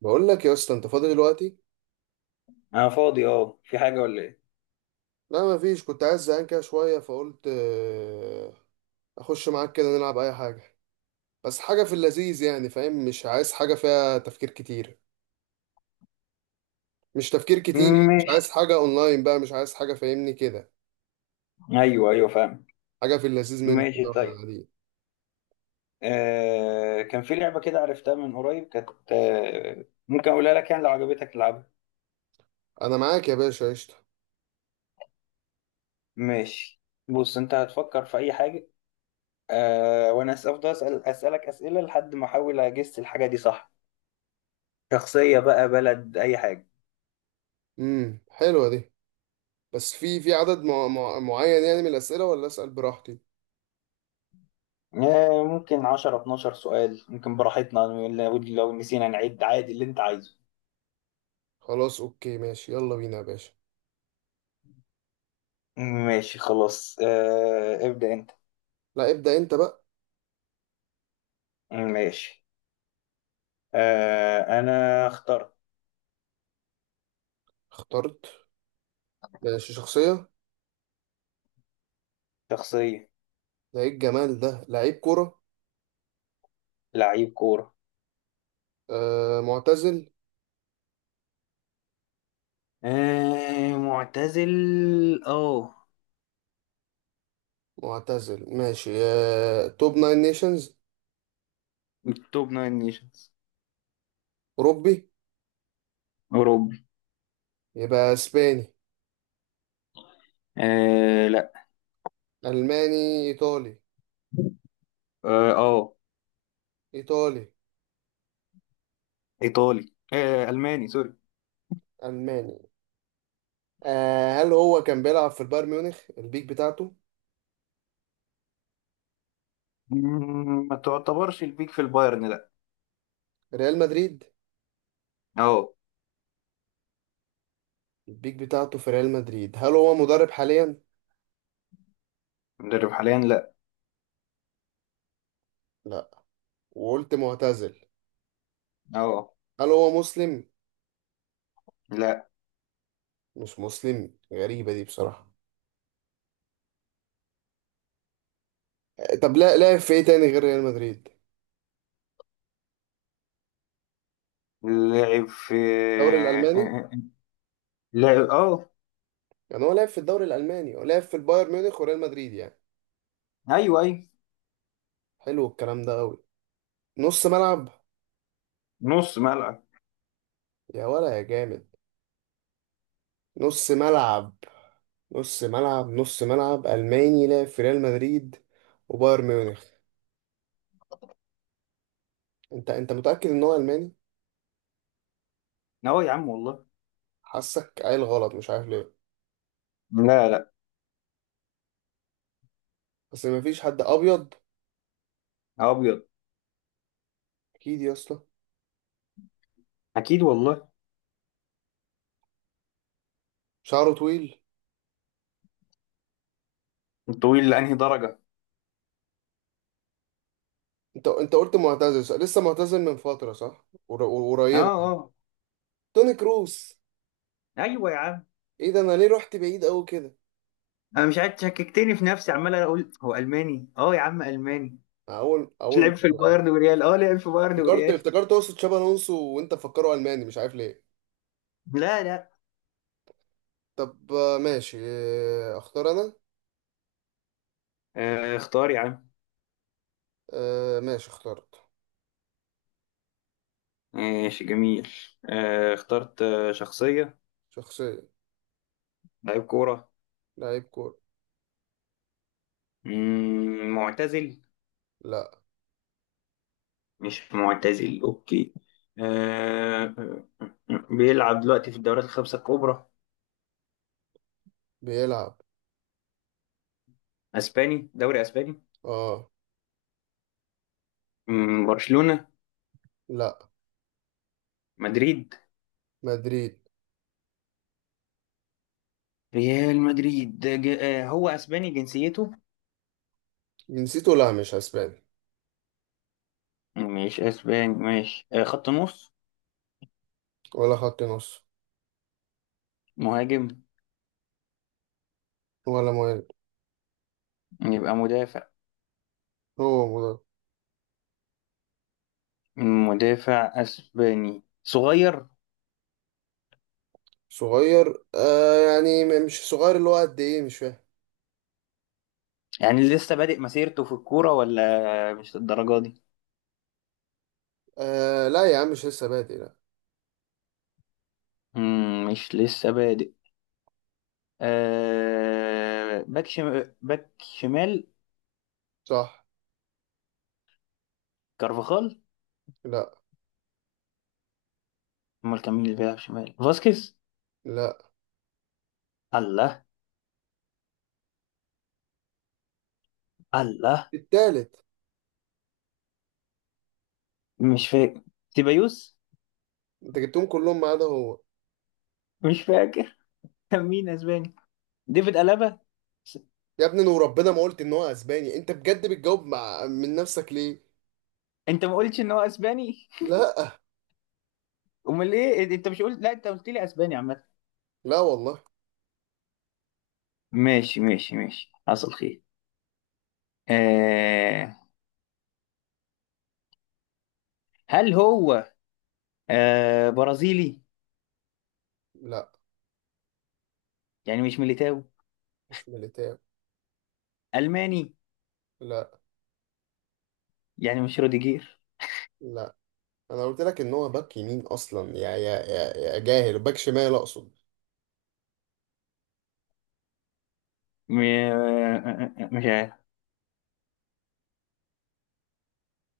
بقول لك يا اسطى انت فاضي دلوقتي؟ انا فاضي، في حاجه ولا ايه؟ لا ما فيش، كنت عايز زهقان كده شويه فقلت اخش معاك كده نلعب اي حاجه، بس حاجه في اللذيذ يعني، فاهم؟ مش عايز حاجه فيها تفكير كتير، مش تفكير كتير، مش ماشي. عايز حاجه اونلاين بقى، مش عايز حاجه، فاهمني كده؟ ايوه، ايوه، فاهم. حاجه في اللذيذ من ماشي، كده واحنا طيب. قاعدين. كان في لعبه كده عرفتها من قريب، كانت ممكن اقولها لك يعني لو عجبتك العبها. انا معاك يا باشا، قشطه. ماشي. بص، انت هتفكر في اي حاجه. وانا افضل اسالك اسئله لحد ما احاول اجس الحاجه دي صح؟ شخصيه بقى، بلد اي حاجه؟ حلوه دي. بس في عدد معين يعني من الاسئله، ولا اسال براحتي؟ ممكن 10 12 سؤال، ممكن براحتنا. لو نسينا نعد عادي اللي انت عايزه. خلاص اوكي، ماشي، يلا بينا يا باشا. ماشي خلاص، ابدأ انت. لا ابدا انت بقى. ماشي. انا اخترت. اخترت؟ ماشي، شخصيه. شخصية. ده ايه الجمال ده، لعيب كرة. لعيب كورة. آه معتزل. آه، معتزل. اه، معتزل ماشي. آه، توب ناين نيشنز. من توب ناين نيشنز. أوروبي. اوروبي. يبقى اسباني. آه، لا. ألماني إيطالي. اه، آه، إيطالي. ايطالي، الماني سوري. ألماني. آه، هل هو كان بيلعب في البايرن ميونخ البيك بتاعته؟ ما تعتبرش البيك في البايرن، لا. ريال مدريد. اه. البيك بتاعته في ريال مدريد. هل هو مدرب حاليا؟ مدرب حاليا، لا. لا. وقلت معتزل. اه. هل هو مسلم؟ لا. مش مسلم، غريبة دي بصراحة. طب لا، لعب في ايه تاني غير ريال مدريد؟ لعب في. الدوري الألماني. لعب، يعني هو لعب في الدوري الألماني، ولعب في البايرن ميونخ وريال مدريد يعني. آه، ايوه، ايوه. حلو الكلام ده قوي. نص ملعب. نص ملعب. يا ولا يا جامد. نص ملعب. نص ملعب، نص ملعب ألماني لعب في ريال مدريد وبايرن ميونخ. انت متأكد ان هو ألماني؟ اه، يا عم والله. حاسك قايل غلط، مش عارف ليه. لا، لا. بس مفيش حد أبيض. ابيض. أكيد يا اسطى. اكيد والله. شعره طويل. طويل لانهي درجة؟ انت قلت معتزل صح؟ لسه معتزل من فترة صح؟ اه، قريبة. اه. توني كروس. ايوه يا عم. ايه ده، انا ليه رحت بعيد قوي كده. انا مش عارف، شككتني في نفسي عمال اقول هو الماني، يا عم الماني. اول مش اول لعب في مرة. البايرن وريال، لعب في بايرن افتكرت وريال. افتكرت اقصد شابي الونسو، وانت مفكره الماني، مش عارف ليه. لا، لا. طب ماشي. اختار انا. اختار يا عم. ماشي، اخترت. ماشي، جميل. اخترت، شخصية. شخصية. لعيب كورة. لعيب كورة. معتزل؟ لا. مش معتزل، اوكي. آه بيلعب دلوقتي في الدوريات الخمسة الكبرى؟ بيلعب. اسباني، دوري اسباني؟ اه. برشلونة؟ لا. مدريد؟ مدريد. ريال مدريد، هو اسباني جنسيته؟ جنسيته لا مش اسباني. مش اسباني، ماشي، خط نص؟ ولا خط نص. مهاجم؟ ولا مهاجم. يبقى مدافع. هو مدرب. مدافع اسباني، صغير؟ صغير؟ آه يعني مش صغير، اللي هو قد ايه؟ مش فاهم. يعني لسه بادئ مسيرته في الكورة ولا مش للدرجة دي؟ آه لا يا عم، مش لسه بادئ لا. مش لسه بادئ. باك شمال؟ صح. كارفاخال؟ لا. امال كان مين اللي بيلعب شمال، فاسكيز؟ لا. الله. الله. التالت. مش فاكر. تيبايوس؟ انت جبتهم كلهم ما عدا هو. مش فاكر. كان مين اسباني؟ ديفيد ألابا؟ س- يا ابني، انا وربنا ما قلت ان هو اسباني، انت بجد بتجاوب مع من نفسك ليه؟ انت ما قلتش ان هو اسباني؟ لا. امال ايه؟ انت مش قلت لا، انت قلت لي اسباني عامه. لا والله. ماشي، ماشي، ماشي، حصل خير. آه... هل هو برازيلي؟ لا يعني مش ميليتاو؟ مش ميليتاو. الماني؟ لا. يعني مش روديجير؟ لا. انا قلت لك ان هو باك يمين اصلا، يا جاهل، باك شمال اقصد. م... آه، آه، آه، مش عارف.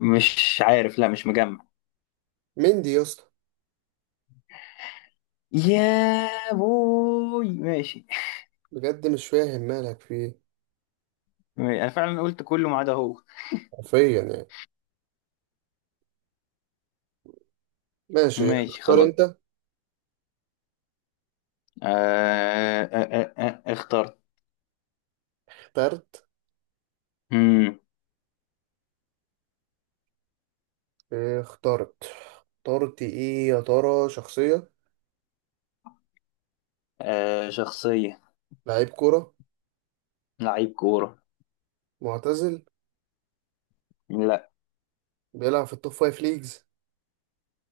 مش عارف، لا مش مجمع. مندي يا اسطى. يا بوي، ماشي. بجد مش فاهم مالك فيه. انا فعلا قلت كله ما عدا هو. حرفيا يعني. ماشي، ماشي اختار خلاص. انت. آه... آه... اخترت. اخترت؟ مم. إيه، اخترت. اخترت ايه يا ترى، شخصية؟ شخصية. لعيب كرة. لعيب كورة. معتزل. لا. بيلعب في التوب فايف ليجز.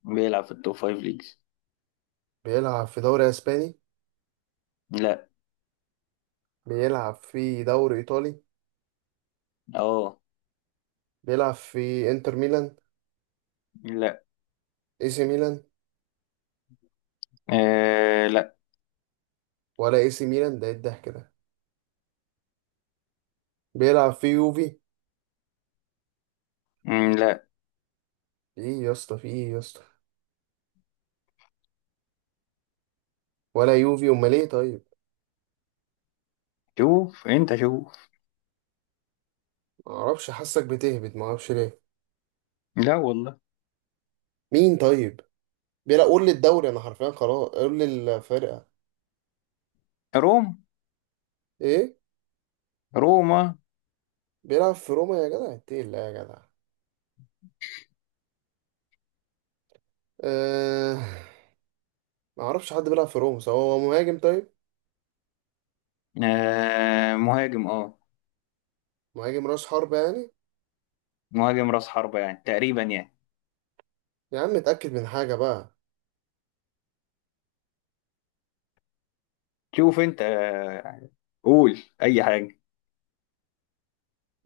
بيلعب في التوب فايف ليجز. بيلعب في دوري اسباني. لا. بيلعب في دوري ايطالي. اه. بيلعب في انتر ميلان. لا. اي سي ميلان. آه، لا. ولا اي سي ميلان، ده إيه الضحك ده. بيلعب في يوفي. لا. ايه يا اسطى، في ايه يا اسطى؟ ولا يوفي، امال ايه طيب؟ شوف انت، شوف. ما اعرفش، حاسك بتهبد، ما اعرفش ليه. لا والله. مين طيب؟ بيلعب، قول لي الدوري، انا حرفيا خلاص قول لي الفرقه. روم. ايه؟ روما. بيلعب في روما، يا جدع إنت ايه، لا يا جدع. أه... ما اعرفش حد بيلعب في روما. سواء هو مهاجم طيب؟ آه، مهاجم، اه. مهاجم راس حربة يعني. مهاجم راس حربة يعني، تقريبا يعني. يا عم اتاكد من حاجه بقى. شوف انت، قول اي حاجة.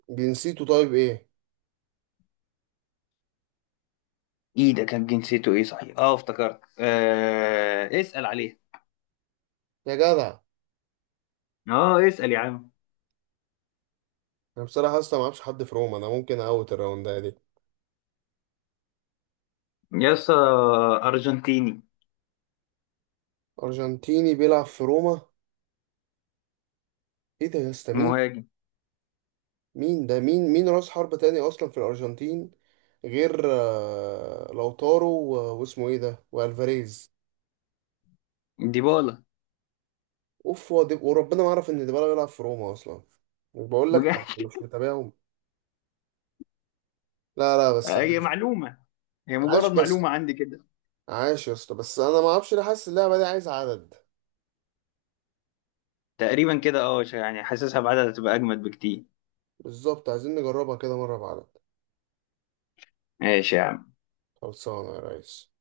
جنسيته طيب ايه؟ ايه ده، كان جنسيته ايه صحيح؟ اه افتكرت، اسأل عليه. يا جدع، اه، اسأل يا عم. انا بصراحه اصلا ما اعرفش حد في روما، انا ممكن اوت الراوند ده. يسا. ارجنتيني. أرجنتيني بيلعب في روما. إيه ده يا اسطى، مين؟ مهاجم. مين ده؟ مين مين رأس حربة تاني أصلا في الأرجنتين غير لوتارو واسمه إيه ده، وألفاريز. ديبالا. أوف، هو وربنا ما أعرف إن ديبالا بيلعب في روما أصلا. مش بقول لك أنا بجد. مش متابعهم. لا لا بس هي عاش. معلومة. هي عاش مجرد بس. معلومة عندي كده. عاش يا اسطى، بس أنا ما أعرفش ليه حاسس اللعبة دي عايز عدد. تقريبا كده، يعني حاسسها بعدها تبقى اجمد بكتير. بالظبط، عايزين نجربها كده مرة بعدد. ماشي يا عم. خلصانة يا ريس.